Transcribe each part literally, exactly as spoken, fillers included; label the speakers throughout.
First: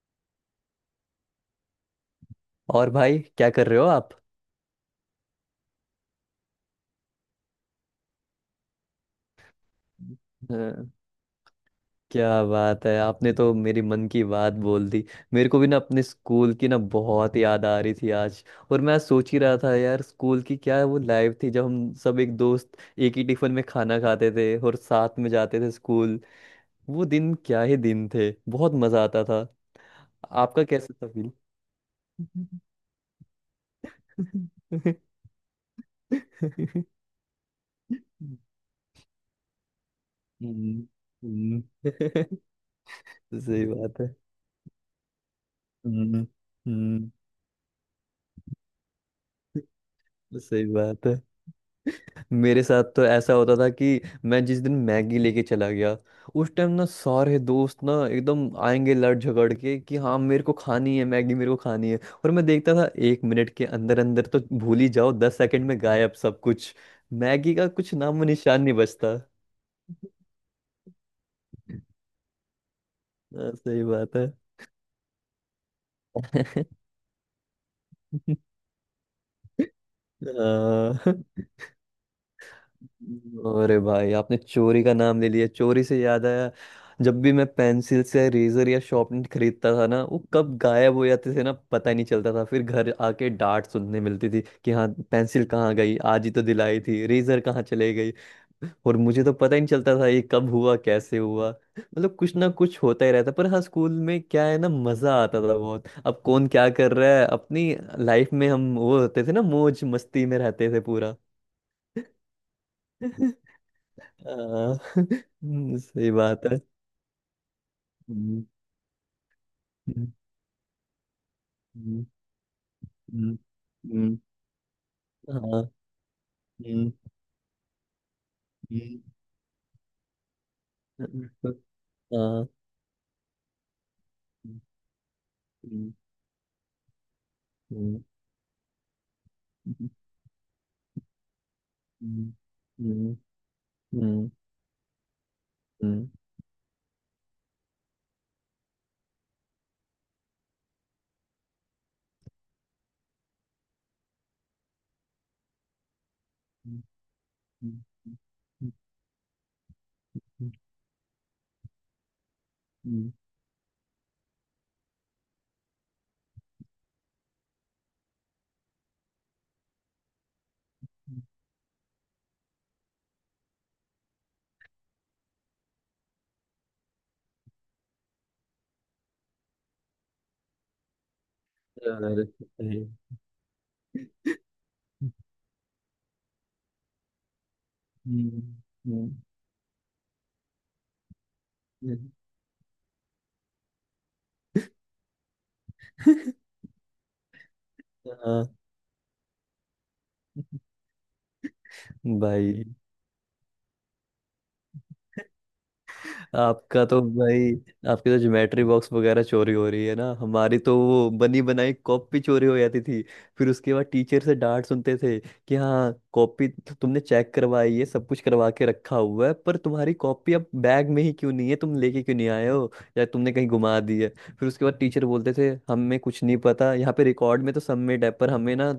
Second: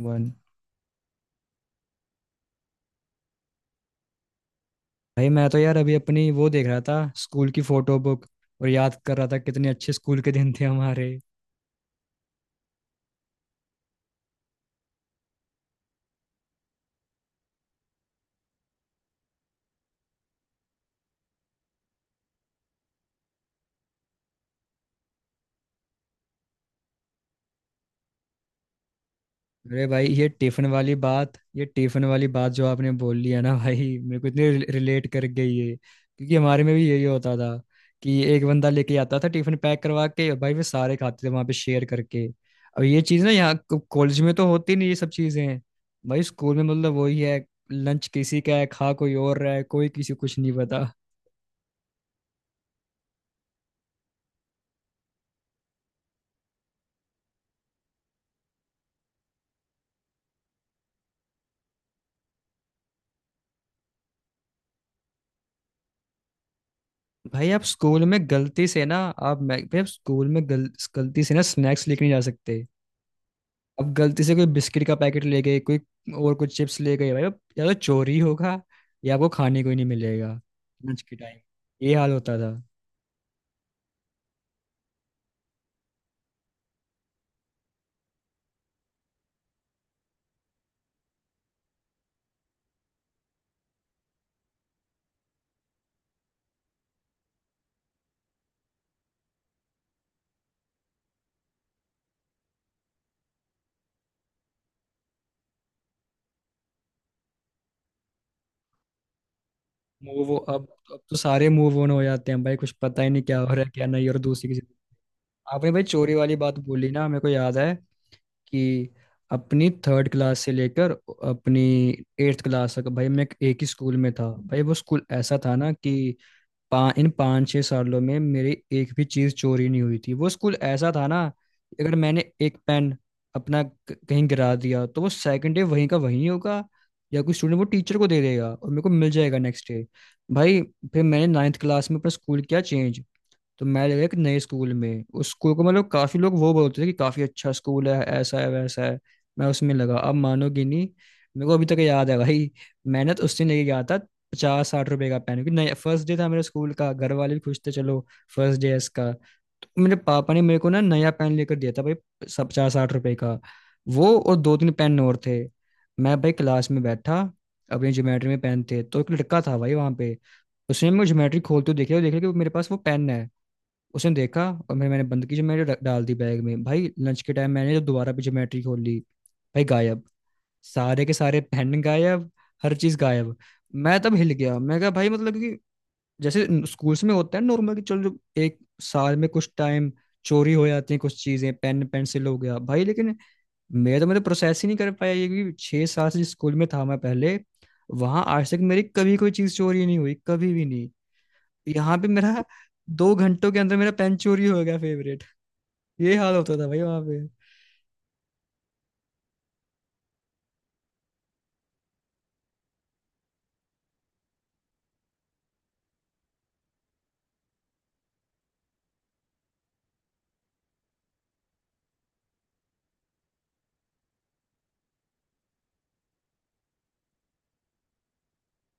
Speaker 1: One.
Speaker 2: और भाई क्या कर रहे हो आप।
Speaker 1: भाई, मैं तो यार अभी अपनी वो देख रहा था स्कूल की फोटो बुक। और याद कर रहा था कितने अच्छे स्कूल के दिन थे
Speaker 2: हाँ,
Speaker 1: हमारे।
Speaker 2: क्या बात है, आपने तो मेरी मन की बात बोल दी। मेरे को भी ना अपने स्कूल की ना बहुत याद आ रही थी आज। और मैं सोच ही रहा था, यार स्कूल की क्या वो लाइफ थी जब हम सब एक दोस्त एक ही टिफिन में खाना खाते थे और साथ में जाते थे स्कूल। वो दिन क्या ही दिन थे, बहुत मजा आता था।
Speaker 1: अरे भाई, ये
Speaker 2: आपका
Speaker 1: टिफिन वाली
Speaker 2: कैसा था फील?
Speaker 1: बात ये टिफिन वाली बात जो आपने बोल ली है ना, भाई मेरे को इतनी रिलेट कर गई है, क्योंकि हमारे में भी यही होता था कि एक बंदा लेके आता था टिफिन पैक करवा के, और भाई वे
Speaker 2: हम्म,
Speaker 1: सारे खाते थे वहां पे
Speaker 2: हम्म,
Speaker 1: शेयर करके। अब ये चीज ना
Speaker 2: सही
Speaker 1: यहाँ
Speaker 2: बात है।
Speaker 1: कॉलेज में तो होती नहीं ये सब चीजें। भाई
Speaker 2: हम्म,
Speaker 1: स्कूल में मतलब
Speaker 2: हम्म।
Speaker 1: वही है। लंच किसी का है, खा कोई और रहा है, कोई किसी को कुछ नहीं
Speaker 2: सही
Speaker 1: पता।
Speaker 2: बात है। मेरे साथ तो ऐसा होता था कि मैं जिस दिन मैगी लेके चला गया उस टाइम ना सारे दोस्त ना एकदम आएंगे लड़ झगड़ के कि हाँ मेरे को खानी है मैगी, मेरे को खानी है। और मैं देखता था एक मिनट के अंदर अंदर तो भूल ही जाओ, दस सेकंड में गायब सब कुछ।
Speaker 1: भाई
Speaker 2: मैगी
Speaker 1: आप
Speaker 2: का कुछ
Speaker 1: स्कूल में
Speaker 2: नामो निशान
Speaker 1: गलती
Speaker 2: नहीं
Speaker 1: से ना
Speaker 2: बचता।
Speaker 1: आप मैं भाई आप स्कूल में गल, गलती से ना स्नैक्स लेके नहीं जा सकते।
Speaker 2: हाँ, सही
Speaker 1: अब
Speaker 2: बात
Speaker 1: गलती
Speaker 2: है।
Speaker 1: से कोई बिस्किट का पैकेट ले गए, कोई और कुछ चिप्स ले गए भाई, अब या तो चोरी होगा या आपको खाने को ही नहीं मिलेगा लंच के
Speaker 2: हाँ।
Speaker 1: टाइम। ये हाल होता था।
Speaker 2: अरे भाई, आपने चोरी का नाम ले लिया, चोरी से याद आया। जब भी मैं पेंसिल से रेजर या शार्पनर खरीदता था ना वो कब गायब हो जाते थे ना पता ही नहीं चलता था, फिर घर आके डांट सुनने मिलती थी कि हाँ पेंसिल कहाँ गई, आज ही तो दिलाई थी, रेजर कहाँ चले गई। और मुझे तो पता ही नहीं चलता था ये कब हुआ कैसे हुआ। मतलब कुछ ना कुछ होता ही रहता, पर हाँ स्कूल में क्या है ना, मजा आता था बहुत। अब कौन क्या कर रहा है अपनी लाइफ में, हम वो होते थे ना, मौज मस्ती
Speaker 1: मूव
Speaker 2: में
Speaker 1: अब
Speaker 2: रहते थे
Speaker 1: अब
Speaker 2: पूरा।
Speaker 1: तो सारे मूव ऑन हो जाते हैं भाई, कुछ पता ही नहीं क्या हो रहा है क्या नहीं। और दूसरी किसी
Speaker 2: हाँ।
Speaker 1: आपने
Speaker 2: हम्म,
Speaker 1: भाई
Speaker 2: सही
Speaker 1: चोरी वाली
Speaker 2: बात
Speaker 1: बात
Speaker 2: है।
Speaker 1: बोली ना, मेरे को याद है
Speaker 2: हम्म।
Speaker 1: कि अपनी थर्ड
Speaker 2: हम्म।
Speaker 1: क्लास से लेकर अपनी
Speaker 2: हम्म।
Speaker 1: एट्थ क्लास तक भाई मैं
Speaker 2: हम्म।
Speaker 1: एक ही स्कूल में
Speaker 2: हम्म।
Speaker 1: था। भाई वो स्कूल ऐसा था
Speaker 2: हाँ।
Speaker 1: ना कि
Speaker 2: हम्म।
Speaker 1: पा, इन पाँच छः सालों में मेरी एक
Speaker 2: हम्म।
Speaker 1: भी चीज़ चोरी नहीं हुई थी। वो स्कूल ऐसा था ना, अगर मैंने
Speaker 2: हाँ।
Speaker 1: एक पेन अपना क- कहीं गिरा
Speaker 2: हम्म।
Speaker 1: दिया तो वो सेकंड डे वहीं
Speaker 2: हम्म।
Speaker 1: का वहीं होगा, या कोई स्टूडेंट वो टीचर
Speaker 2: हम्म।
Speaker 1: को दे देगा और मेरे को मिल जाएगा नेक्स्ट डे। भाई फिर मैंने नाइन्थ क्लास में अपना स्कूल किया चेंज।
Speaker 2: हम्म।
Speaker 1: तो मैं लगा एक
Speaker 2: हम्म।
Speaker 1: नए स्कूल में, उस स्कूल को मतलब
Speaker 2: हम्म।
Speaker 1: काफी लोग वो बोलते थे कि काफी अच्छा स्कूल है, ऐसा है वैसा है। मैं उसमें लगा, अब मानोगे नहीं, मेरे को अभी तक याद है भाई। मैंने तो उस दिन लेके गया था पचास साठ रुपए का पेन, क्योंकि नया फर्स्ट डे था मेरे स्कूल का, घर वाले भी खुश थे,
Speaker 2: हम्म।
Speaker 1: चलो फर्स्ट डे है इसका, तो मेरे पापा ने मेरे को ना नया पेन लेकर दिया था भाई, सब पचास साठ
Speaker 2: हम्म।
Speaker 1: रुपए का। वो और दो तीन पेन और थे। मैं भाई क्लास में बैठा, अपनी ज्योमेट्री में पेन थे, तो एक लड़का था भाई वहां पे। उसने मेरे ज्योमेट्री खोलते हुए देखा और देखा कि वो मेरे पास वो पेन है। उसने देखा और मैं मैंने बंद की, जो मैंने रख- डाल दी बैग में। भाई लंच के टाइम मैंने जब दोबारा भी ज्योमेट्री खोली, भाई गायब। सारे के सारे पेन
Speaker 2: यार,
Speaker 1: गायब। हर
Speaker 2: सही।
Speaker 1: चीज गायब। मैं तब हिल गया। मैं कहा भाई मतलब कि जैसे स्कूल्स में होता है नॉर्मल कि चलो जो
Speaker 2: हम्म।
Speaker 1: एक
Speaker 2: हम्म।
Speaker 1: साल में कुछ टाइम चोरी हो जाती है कुछ चीजें, पेन
Speaker 2: हम्म।
Speaker 1: पेंसिल हो गया भाई, लेकिन मैं तो मतलब प्रोसेस ही नहीं कर पाया ये कि छह साल से जिस स्कूल में था मैं पहले, वहां
Speaker 2: हाँ।
Speaker 1: आज तक मेरी कभी कोई चीज चोरी नहीं हुई, कभी भी नहीं। यहाँ पे मेरा
Speaker 2: भाई
Speaker 1: दो घंटों के अंदर मेरा पेन चोरी हो गया फेवरेट। ये हाल होता था भाई
Speaker 2: आपका तो
Speaker 1: वहां पे।
Speaker 2: भाई आपकी तो ज्योमेट्री बॉक्स वगैरह चोरी हो रही है ना, हमारी तो वो बनी बनाई कॉपी चोरी हो जाती थी। फिर उसके बाद टीचर से डांट सुनते थे कि हाँ कॉपी तो तुमने चेक करवाई है, सब कुछ करवा के रखा हुआ है, पर तुम्हारी कॉपी अब बैग में ही क्यों नहीं है, तुम लेके क्यों नहीं आए हो, या तुमने कहीं गुमा दी है। फिर उसके बाद टीचर बोलते थे हमें कुछ नहीं पता, यहाँ पे रिकॉर्ड में तो सबमिट है पर हमें ना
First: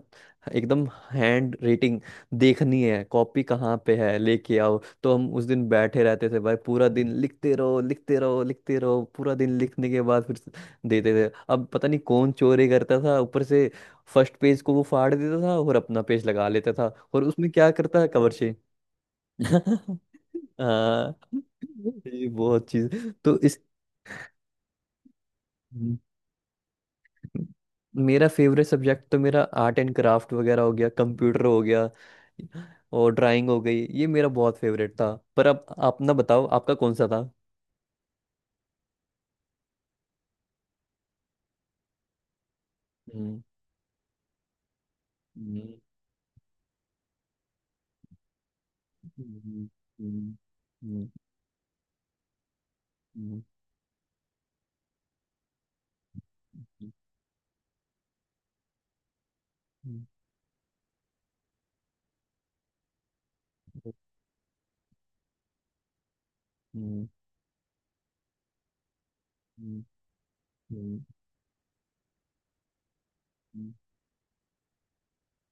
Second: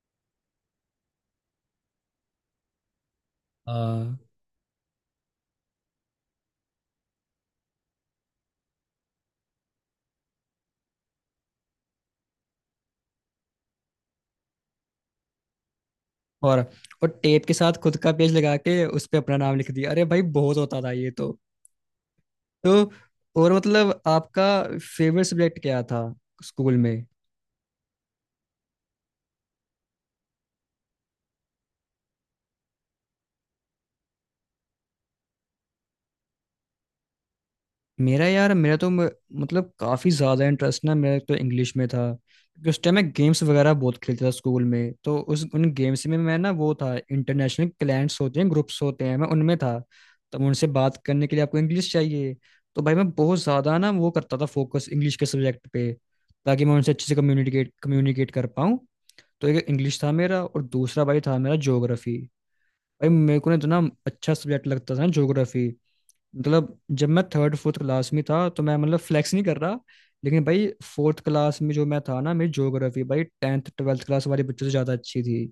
Speaker 2: एकदम हैंड रेटिंग देखनी है कॉपी, कहाँ पे
Speaker 1: हाँ।
Speaker 2: है लेके आओ। तो हम उस दिन बैठे रहते थे भाई, पूरा दिन लिखते रहो लिखते रहो लिखते रहो, पूरा दिन लिखने के बाद फिर से देते थे। अब पता नहीं कौन चोरी करता था, ऊपर से फर्स्ट पेज को वो फाड़ देता था और अपना पेज लगा
Speaker 1: और
Speaker 2: लेता था।
Speaker 1: और
Speaker 2: और
Speaker 1: टेप
Speaker 2: उसमें
Speaker 1: के
Speaker 2: क्या
Speaker 1: साथ खुद
Speaker 2: करता है
Speaker 1: का पेज
Speaker 2: कवर
Speaker 1: लगा
Speaker 2: से।
Speaker 1: के उस पे अपना नाम लिख दिया, अरे भाई बहुत होता था ये
Speaker 2: हाँ।
Speaker 1: तो
Speaker 2: ये बहुत
Speaker 1: तो
Speaker 2: चीज। तो
Speaker 1: और
Speaker 2: इस।
Speaker 1: मतलब आपका फेवरेट सब्जेक्ट क्या
Speaker 2: हम्म।
Speaker 1: था स्कूल में?
Speaker 2: मेरा फेवरेट सब्जेक्ट तो मेरा आर्ट एंड क्राफ्ट वगैरह हो गया, कंप्यूटर हो गया और ड्राइंग हो गई। ये मेरा बहुत फेवरेट था, पर अब अपना बताओ आपका कौन सा
Speaker 1: मेरा यार, मेरा तो म- मतलब काफ़ी ज़्यादा इंटरेस्ट ना मेरा तो इंग्लिश में था, क्योंकि उस टाइम मैं
Speaker 2: था?
Speaker 1: गेम्स वगैरह बहुत खेलता था स्कूल में, तो उस उन गेम्स में मैं ना वो था इंटरनेशनल क्लाइंट्स होते हैं, ग्रुप्स होते हैं, मैं उनमें था। तब उनसे बात करने के लिए आपको इंग्लिश चाहिए, तो भाई मैं बहुत ज़्यादा ना वो करता था फोकस इंग्लिश के सब्जेक्ट पे, ताकि मैं उनसे अच्छे से कम्युनिकेट कम्युनिकेट कर पाऊँ। तो एक
Speaker 2: क्या
Speaker 1: इंग्लिश था मेरा और दूसरा भाई था मेरा ज्योग्राफी। भाई मेरे को ना इतना अच्छा सब्जेक्ट लगता था ना ज्योग्राफी। मतलब जब मैं थर्ड फोर्थ क्लास में था, तो मैं मतलब फ्लैक्स नहीं कर रहा लेकिन भाई, फोर्थ क्लास में जो मैं था ना, मेरी ज्योग्राफी भाई टेंथ ट्वेल्थ क्लास वाले बच्चों से ज़्यादा अच्छी थी।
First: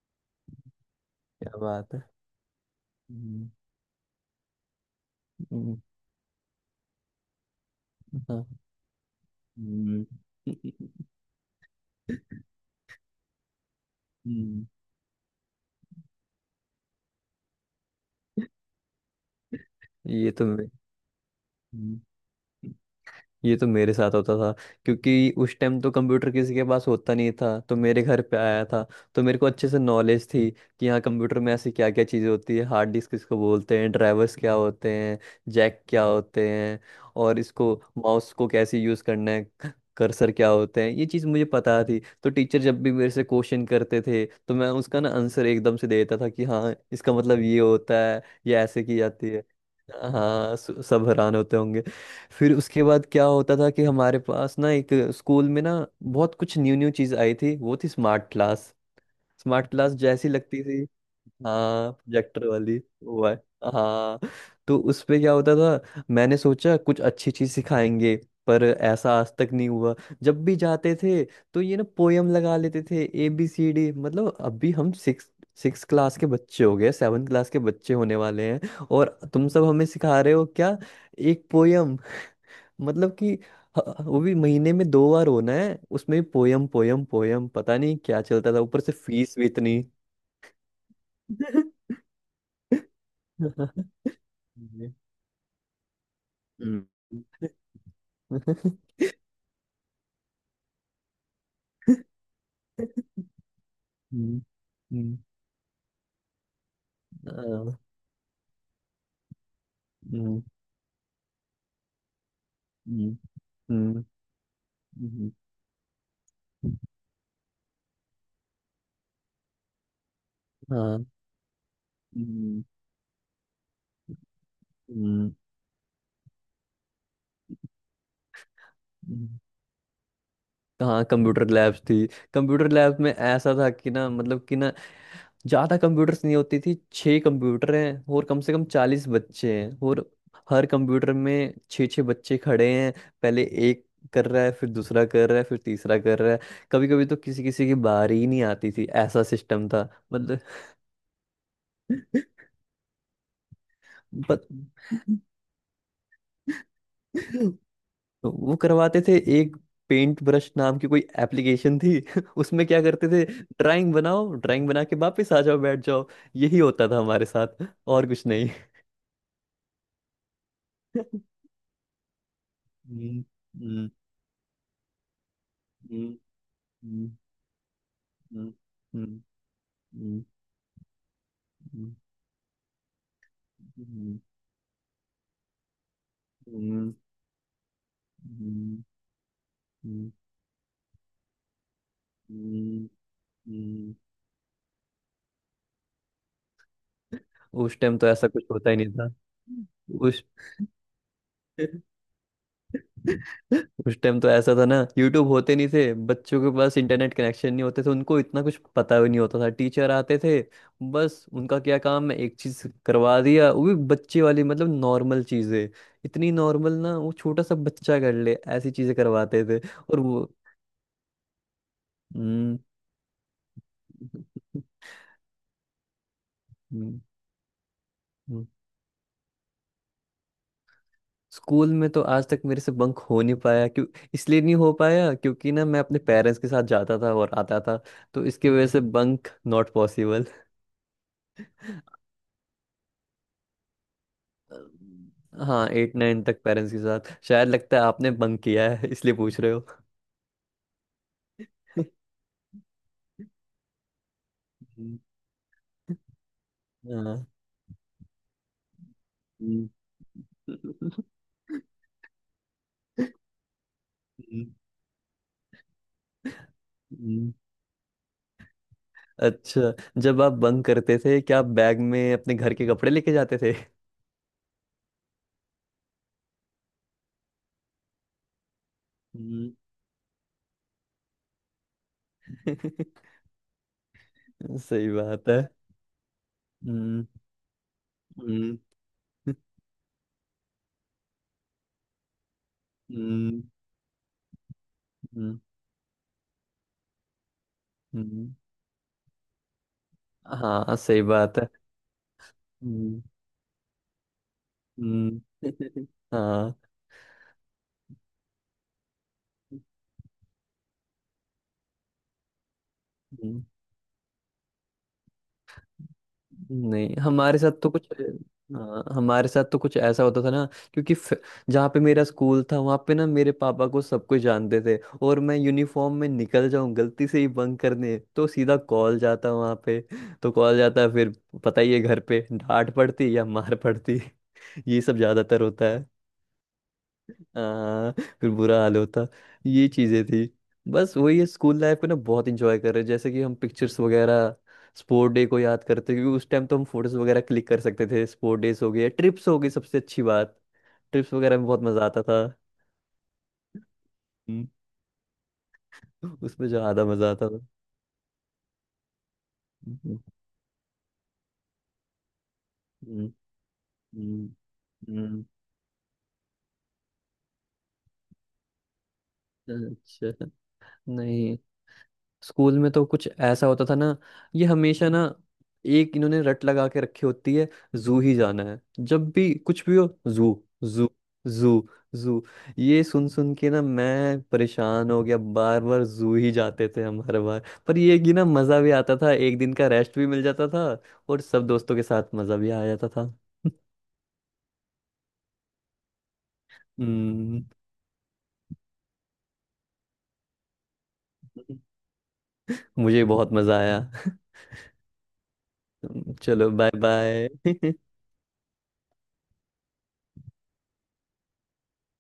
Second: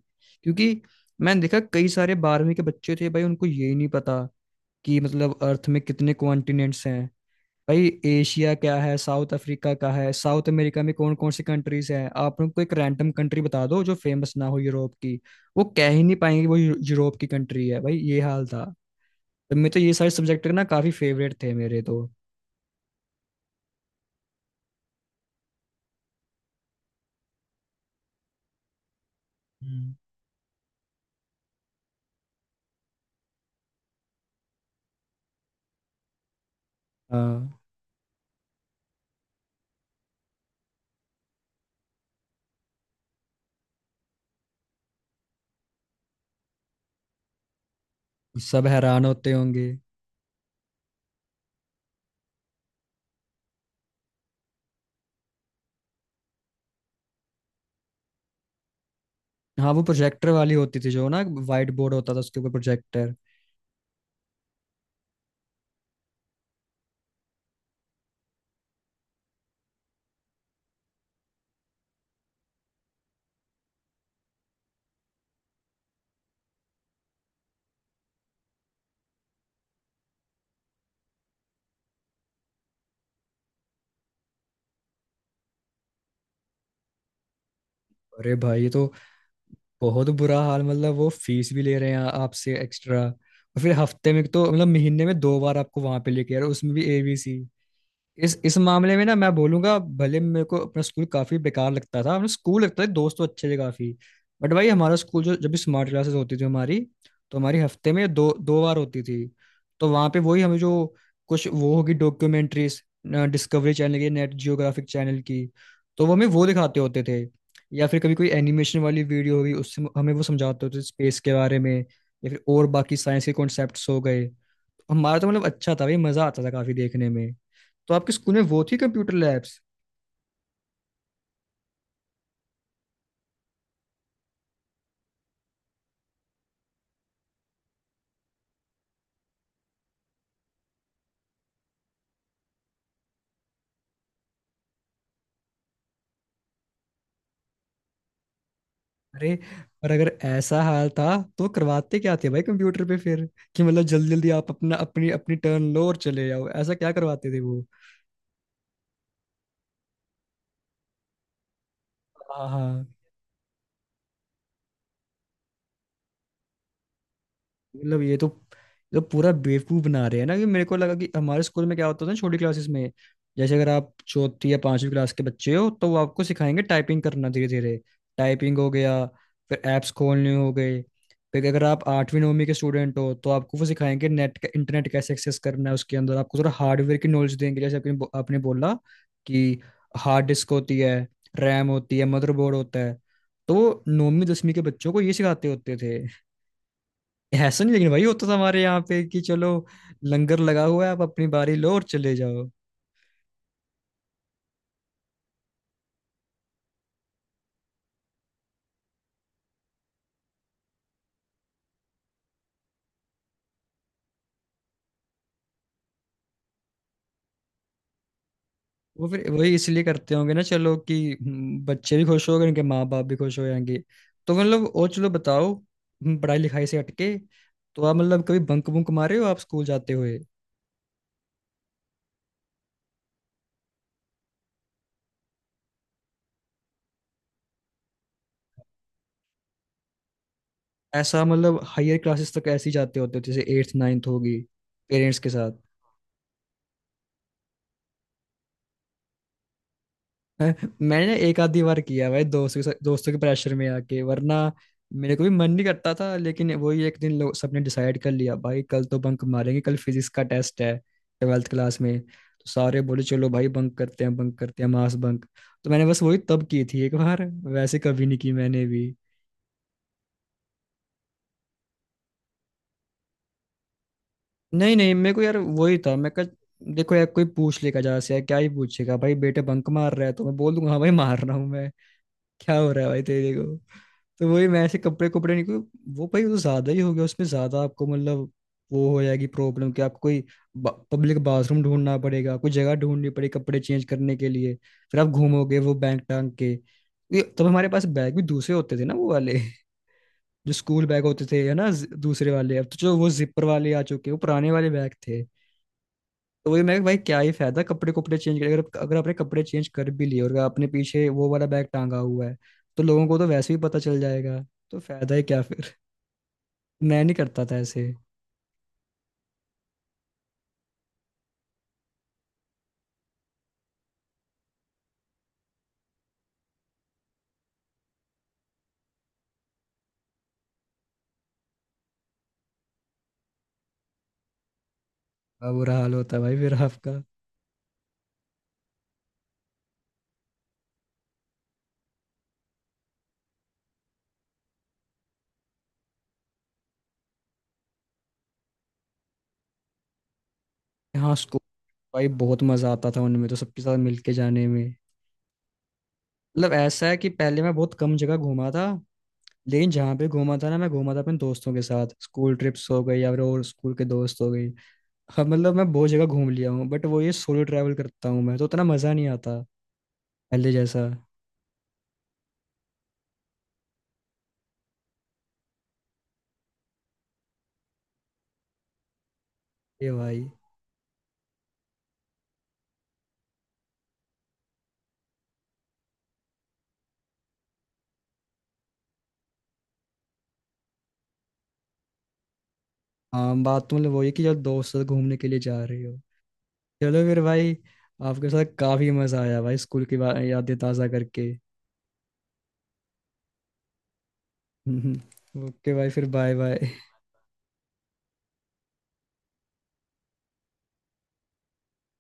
Speaker 1: क्योंकि मैंने देखा कई
Speaker 2: बात है।
Speaker 1: सारे बारहवीं के बच्चे थे भाई, उनको
Speaker 2: हम्म।
Speaker 1: ये ही नहीं पता कि मतलब अर्थ
Speaker 2: हम्म।
Speaker 1: में कितने कॉन्टिनेंट्स हैं। भाई
Speaker 2: हाँ।
Speaker 1: एशिया क्या है, साउथ अफ्रीका का
Speaker 2: हम्म।
Speaker 1: है, साउथ अमेरिका में कौन कौन सी कंट्रीज हैं, आप उनको एक रैंडम कंट्री बता दो जो फेमस ना हो
Speaker 2: हम्म।
Speaker 1: यूरोप की, वो कह ही नहीं पाएंगे वो यू- यूरोप की कंट्री है। भाई ये हाल था। तो मैं तो ये सारे
Speaker 2: ये तो
Speaker 1: सब्जेक्ट ना काफी फेवरेट थे मेरे
Speaker 2: मैं
Speaker 1: तो।
Speaker 2: ये तो मेरे साथ होता था, क्योंकि उस टाइम तो कंप्यूटर किसी के पास होता नहीं था, तो मेरे घर पे आया था, तो मेरे को अच्छे से
Speaker 1: हम्म।
Speaker 2: नॉलेज थी कि हाँ कंप्यूटर में ऐसी क्या क्या चीज़ें होती है, हार्ड डिस्क किसको बोलते हैं, ड्राइवर्स क्या होते हैं, जैक क्या होते हैं, और
Speaker 1: हाँ,
Speaker 2: इसको माउस को कैसे यूज़ करना है, कर्सर क्या होते हैं। ये चीज़ मुझे पता थी, तो टीचर जब भी मेरे से क्वेश्चन करते थे तो मैं उसका ना आंसर एकदम से दे देता था कि हाँ इसका मतलब ये होता है, ये
Speaker 1: सब
Speaker 2: ऐसे की
Speaker 1: हैरान
Speaker 2: जाती
Speaker 1: होते
Speaker 2: है।
Speaker 1: होंगे।
Speaker 2: हाँ, सु- सब हैरान होते होंगे। फिर उसके बाद क्या होता था कि हमारे पास ना एक स्कूल में ना बहुत कुछ न्यू न्यू चीज आई थी, वो थी स्मार्ट क्लास। स्मार्ट
Speaker 1: हाँ, वो
Speaker 2: क्लास जैसी
Speaker 1: प्रोजेक्टर वाली
Speaker 2: लगती
Speaker 1: होती
Speaker 2: थी।
Speaker 1: थी जो ना, वाइट
Speaker 2: हाँ
Speaker 1: बोर्ड होता था उसके
Speaker 2: प्रोजेक्टर
Speaker 1: ऊपर
Speaker 2: वाली,
Speaker 1: प्रोजेक्टर।
Speaker 2: वो है। हाँ। तो उस पे क्या होता था, मैंने सोचा कुछ अच्छी चीज सिखाएंगे, पर ऐसा आज तक नहीं हुआ। जब भी जाते थे तो ये ना पोयम लगा लेते थे, ए बी सी डी। मतलब अभी हम सिक्स सिक्स क्लास के बच्चे हो गए, सेवन क्लास के बच्चे होने वाले हैं, और तुम सब हमें सिखा रहे हो क्या, एक पोयम? मतलब कि ह- वो भी महीने में दो बार होना है, उसमें भी पोयम पोयम पोयम पता नहीं क्या
Speaker 1: अरे
Speaker 2: चलता था,
Speaker 1: भाई ये
Speaker 2: ऊपर
Speaker 1: तो
Speaker 2: से फीस भी इतनी।
Speaker 1: बहुत बुरा हाल, मतलब वो फीस भी ले रहे हैं आपसे एक्स्ट्रा और फिर हफ्ते में तो मतलब
Speaker 2: हम्म।
Speaker 1: महीने में दो बार आपको वहां पे लेके यार, उसमें भी ए बी सी। इस इस मामले में ना मैं बोलूंगा, भले मेरे को अपना स्कूल काफी बेकार लगता था, अपना स्कूल लगता था, दोस्त तो अच्छे थे काफी,
Speaker 2: हम्म।
Speaker 1: बट भाई हमारा
Speaker 2: हम्म,
Speaker 1: स्कूल जो, जब भी स्मार्ट क्लासेस होती थी हमारी, तो हमारी
Speaker 2: हाँ।
Speaker 1: हफ्ते में दो दो बार होती थी। तो वहां पे वही
Speaker 2: हम्म।
Speaker 1: हमें जो कुछ वो होगी डॉक्यूमेंट्रीज,
Speaker 2: हम्म।
Speaker 1: डिस्कवरी चैनल
Speaker 2: हम्म।
Speaker 1: की, नेट जियोग्राफिक चैनल
Speaker 2: हम्म।
Speaker 1: की, तो वो हमें वो दिखाते होते थे, या फिर कभी कोई एनिमेशन वाली वीडियो होगी, उससे हमें वो समझाते होते थे
Speaker 2: हाँ।
Speaker 1: स्पेस के बारे में या फिर
Speaker 2: हम्म।
Speaker 1: और बाकी साइंस के कॉन्सेप्ट्स हो गए। हमारा तो
Speaker 2: हम्म।
Speaker 1: मतलब अच्छा था भाई, मजा आता था काफी देखने में। तो आपके स्कूल में वो थी कंप्यूटर
Speaker 2: हम्म।
Speaker 1: लैब्स?
Speaker 2: हाँ कंप्यूटर लैब्स थी। कंप्यूटर लैब्स में ऐसा था कि ना मतलब कि ना ज्यादा कंप्यूटर्स नहीं होती थी, छह कंप्यूटर हैं और कम से कम चालीस बच्चे हैं, और हर कंप्यूटर में छः छः बच्चे खड़े हैं। पहले एक कर रहा है, फिर दूसरा कर रहा है, फिर तीसरा कर रहा है, कभी कभी तो किसी किसी की बारी ही नहीं आती थी, ऐसा
Speaker 1: अरे,
Speaker 2: सिस्टम था।
Speaker 1: पर अगर
Speaker 2: मतलब
Speaker 1: ऐसा हाल था तो करवाते क्या थे भाई कंप्यूटर पे फिर, कि मतलब जल्दी जल्दी
Speaker 2: बत,
Speaker 1: आप अपना अपनी अपनी टर्न लो और चले जाओ, ऐसा क्या करवाते थे वो?
Speaker 2: वो करवाते थे एक पेंट ब्रश नाम की कोई एप्लीकेशन थी। उसमें क्या
Speaker 1: हाँ,
Speaker 2: करते थे, ड्राइंग बनाओ, ड्राइंग बना के वापस आ जाओ, बैठ जाओ। यही होता था हमारे साथ,
Speaker 1: मतलब
Speaker 2: और
Speaker 1: ये
Speaker 2: कुछ
Speaker 1: तो
Speaker 2: नहीं।
Speaker 1: ये तो पूरा बेवकूफ बना रहे हैं ना। कि मेरे को लगा कि हमारे स्कूल में क्या होता था ना, छोटी क्लासेस में
Speaker 2: हम्म।
Speaker 1: जैसे अगर
Speaker 2: हम्म।
Speaker 1: आप चौथी या पांचवी क्लास के बच्चे हो तो वो
Speaker 2: हम्म।
Speaker 1: आपको सिखाएंगे टाइपिंग
Speaker 2: हम्म।
Speaker 1: करना धीरे धीरे।
Speaker 2: हम्म।
Speaker 1: टाइपिंग हो गया,
Speaker 2: हम्म।
Speaker 1: फिर ऐप्स
Speaker 2: हम्म।
Speaker 1: खोलने हो गए, फिर अगर आप आठवीं नौवीं के स्टूडेंट हो तो आपको वो
Speaker 2: हम्म।
Speaker 1: सिखाएंगे
Speaker 2: हम्म।
Speaker 1: नेट का इंटरनेट कैसे एक्सेस करना है, उसके अंदर आपको थोड़ा
Speaker 2: हम्म।
Speaker 1: हार्डवेयर की नॉलेज देंगे जैसे आपने बो- आपने बोला
Speaker 2: हम्म।
Speaker 1: कि
Speaker 2: हम्म।
Speaker 1: हार्ड डिस्क होती है, रैम होती है, मदरबोर्ड होता
Speaker 2: हम्म।
Speaker 1: है, तो
Speaker 2: हम्म।
Speaker 1: नौवीं दसवीं के बच्चों को ये सिखाते होते थे। ऐसा नहीं
Speaker 2: उस
Speaker 1: लेकिन
Speaker 2: टाइम
Speaker 1: भाई
Speaker 2: तो
Speaker 1: वो तो
Speaker 2: ऐसा कुछ
Speaker 1: हमारे
Speaker 2: होता ही
Speaker 1: यहाँ
Speaker 2: नहीं
Speaker 1: पे
Speaker 2: था।
Speaker 1: कि चलो
Speaker 2: उस
Speaker 1: लंगर लगा हुआ है, आप अपनी बारी लो और चले जाओ।
Speaker 2: उस टाइम तो ऐसा था ना, यूट्यूब होते नहीं थे, बच्चों के पास इंटरनेट कनेक्शन नहीं होते थे, उनको इतना कुछ पता भी नहीं होता था। टीचर आते थे, बस उनका क्या काम है, एक चीज करवा दिया, वो भी बच्चे वाली मतलब नॉर्मल चीजें, इतनी नॉर्मल ना वो छोटा सा बच्चा कर ले ऐसी चीजें
Speaker 1: वो फिर
Speaker 2: करवाते
Speaker 1: वही
Speaker 2: थे।
Speaker 1: इसलिए
Speaker 2: और
Speaker 1: करते
Speaker 2: वो
Speaker 1: होंगे ना चलो कि हम्म, बच्चे भी खुश हो गए,
Speaker 2: हम्म।
Speaker 1: उनके माँ बाप भी खुश हो जाएंगे। तो मतलब और चलो बताओ, हम्म, पढ़ाई लिखाई से हटके तो आप मतलब कभी
Speaker 2: हम्म।
Speaker 1: बंक बुंक मारे हो आप स्कूल जाते हुए?
Speaker 2: स्कूल में तो आज तक मेरे से बंक हो नहीं पाया, क्यों? इसलिए नहीं हो पाया क्योंकि ना मैं अपने पेरेंट्स के साथ जाता था और आता था, तो इसकी वजह से बंक नॉट पॉसिबल।
Speaker 1: ऐसा मतलब हायर क्लासेस तक ऐसे ही जाते होते हो जैसे एट्थ नाइन्थ होगी, पेरेंट्स के साथ?
Speaker 2: हाँ एट नाइन तक पेरेंट्स के साथ, शायद लगता है आपने बंक किया है इसलिए पूछ रहे हो।
Speaker 1: हैं? मैंने एक आधी बार किया भाई, दोस्तों के साथ- दोस्तों के प्रेशर में आके, वरना
Speaker 2: हम्म,
Speaker 1: मेरे को भी मन नहीं करता था, लेकिन वही एक दिन
Speaker 2: हाँ।
Speaker 1: लोग सबने डिसाइड कर लिया भाई कल तो बंक मारेंगे,
Speaker 2: हम्म।
Speaker 1: कल फिजिक्स का टेस्ट है। ट्वेल्थ क्लास में तो सारे बोले चलो भाई बंक करते हैं बंक
Speaker 2: हम्म।
Speaker 1: करते हैं, मास बंक। तो मैंने बस वही तब की थी एक बार,
Speaker 2: हम्म।
Speaker 1: वैसे कभी नहीं की मैंने भी।
Speaker 2: अच्छा, जब आप बंक करते थे क्या आप बैग में अपने घर के कपड़े लेके जाते थे?
Speaker 1: नहीं नहीं, मेरे को यार वही था, मैं कहा देखो यार कोई पूछ लेगा जरा से, यार क्या ही पूछेगा भाई बेटे
Speaker 2: हम्म।
Speaker 1: बंक मार रहा है, तो मैं बोल दूंगा हाँ भाई मार रहा हूँ, क्या हो रहा है भाई तेरे को। तो वही मैं ऐसे
Speaker 2: सही
Speaker 1: कपड़े
Speaker 2: बात
Speaker 1: कपड़े
Speaker 2: है।
Speaker 1: नहीं, कोई वो भाई वो ज्यादा ही हो गया
Speaker 2: हम्म।
Speaker 1: उसमें, ज्यादा आपको मतलब
Speaker 2: हम्म।
Speaker 1: वो हो जाएगी प्रॉब्लम कि आपको कोई पब्लिक बाथरूम ढूंढना पड़ेगा, कोई जगह ढूंढनी पड़ेगी
Speaker 2: हम्म।
Speaker 1: कपड़े चेंज करने के लिए। फिर आप
Speaker 2: हम्म।
Speaker 1: घूमोगे वो बैग टांग के, ये तब हमारे पास बैग भी
Speaker 2: हम्म।
Speaker 1: दूसरे होते थे ना वो वाले जो
Speaker 2: हाँ,
Speaker 1: स्कूल
Speaker 2: सही
Speaker 1: बैग होते
Speaker 2: बात
Speaker 1: थे
Speaker 2: है।
Speaker 1: है ना, ज- दूसरे वाले, अब तो जो
Speaker 2: हम्म।
Speaker 1: वो जिपर वाले आ चुके हैं, वो पुराने वाले बैग थे।
Speaker 2: हम्म।
Speaker 1: तो
Speaker 2: हाँ।
Speaker 1: वही मैं भाई क्या ही फायदा कपड़े कपड़े चेंज करके, अगर अगर आपने कपड़े चेंज कर भी लिए और अगर आपने पीछे वो वाला बैग टांगा हुआ है, तो लोगों को तो
Speaker 2: हम्म।
Speaker 1: वैसे ही पता चल जाएगा। तो फायदा ही क्या फिर?
Speaker 2: नहीं
Speaker 1: मैं नहीं
Speaker 2: हमारे
Speaker 1: करता
Speaker 2: साथ
Speaker 1: था
Speaker 2: तो कुछ,
Speaker 1: ऐसे।
Speaker 2: हाँ हमारे साथ तो कुछ ऐसा होता था ना, क्योंकि फ- जहाँ पे मेरा स्कूल था वहाँ पे ना मेरे पापा को सब कुछ जानते थे। और मैं यूनिफॉर्म में निकल जाऊँ गलती से ही बंक करने तो सीधा कॉल जाता वहाँ पे। तो कॉल जाता, फिर पता ही है घर पे डांट पड़ती या मार पड़ती। ये सब ज्यादातर
Speaker 1: अब
Speaker 2: होता।
Speaker 1: बुरा हाल होता भाई फिर आपका।
Speaker 2: हाँ, फिर बुरा हाल होता। ये चीजें थी। बस वही है, स्कूल लाइफ को ना बहुत इंजॉय कर रहे हैं, जैसे कि हम पिक्चर्स वगैरह, स्पोर्ट डे को याद करते, क्योंकि उस टाइम तो हम फोटोज वगैरह क्लिक कर सकते थे, स्पोर्ट डेज हो गए, ट्रिप्स हो गई। सबसे अच्छी बात, ट्रिप्स
Speaker 1: हाँ,
Speaker 2: वगैरह
Speaker 1: स्कूल
Speaker 2: में बहुत मजा आता
Speaker 1: भाई
Speaker 2: था।
Speaker 1: बहुत मजा आता था उनमें तो, सबके साथ मिलके
Speaker 2: हम्म,
Speaker 1: जाने में।
Speaker 2: उसमें
Speaker 1: मतलब
Speaker 2: ज्यादा
Speaker 1: ऐसा है कि
Speaker 2: मजा आता था।
Speaker 1: पहले मैं बहुत कम जगह घूमा था, लेकिन जहाँ
Speaker 2: हम्म।
Speaker 1: पे घूमा था ना, मैं घूमा था अपने दोस्तों के साथ, स्कूल ट्रिप्स हो गई
Speaker 2: हम्म।
Speaker 1: या फिर और स्कूल के दोस्त हो
Speaker 2: हम्म।
Speaker 1: गई। हाँ,
Speaker 2: हम्म।
Speaker 1: मतलब मैं बहुत जगह घूम लिया हूँ, बट वो ये सोलो ट्रैवल करता हूँ मैं तो उतना मजा नहीं आता
Speaker 2: अच्छा।
Speaker 1: पहले जैसा।
Speaker 2: नहीं स्कूल में तो कुछ ऐसा होता था ना, ये हमेशा ना एक इन्होंने रट लगा के रखी होती है, जू ही जाना है जब भी कुछ भी हो।
Speaker 1: ये भाई।
Speaker 2: जू, जू, जू, जू, ये सुन सुन के ना मैं परेशान हो गया, बार बार जू ही जाते थे हम हर बार, पर ये कि ना मजा भी आता था, एक दिन का रेस्ट भी मिल जाता था और सब दोस्तों के साथ मजा भी आ जाता था।
Speaker 1: हाँ, बात तो मतलब वही कि जब दोस्त से घूमने के लिए जा रहे हो। चलो फिर
Speaker 2: हम्म।
Speaker 1: भाई, आपके साथ काफी मजा आया भाई, स्कूल की बा- यादें ताजा करके।
Speaker 2: मुझे बहुत मजा आया।
Speaker 1: ओके भाई, फिर बाय
Speaker 2: चलो, बाय
Speaker 1: बाय।
Speaker 2: बाय।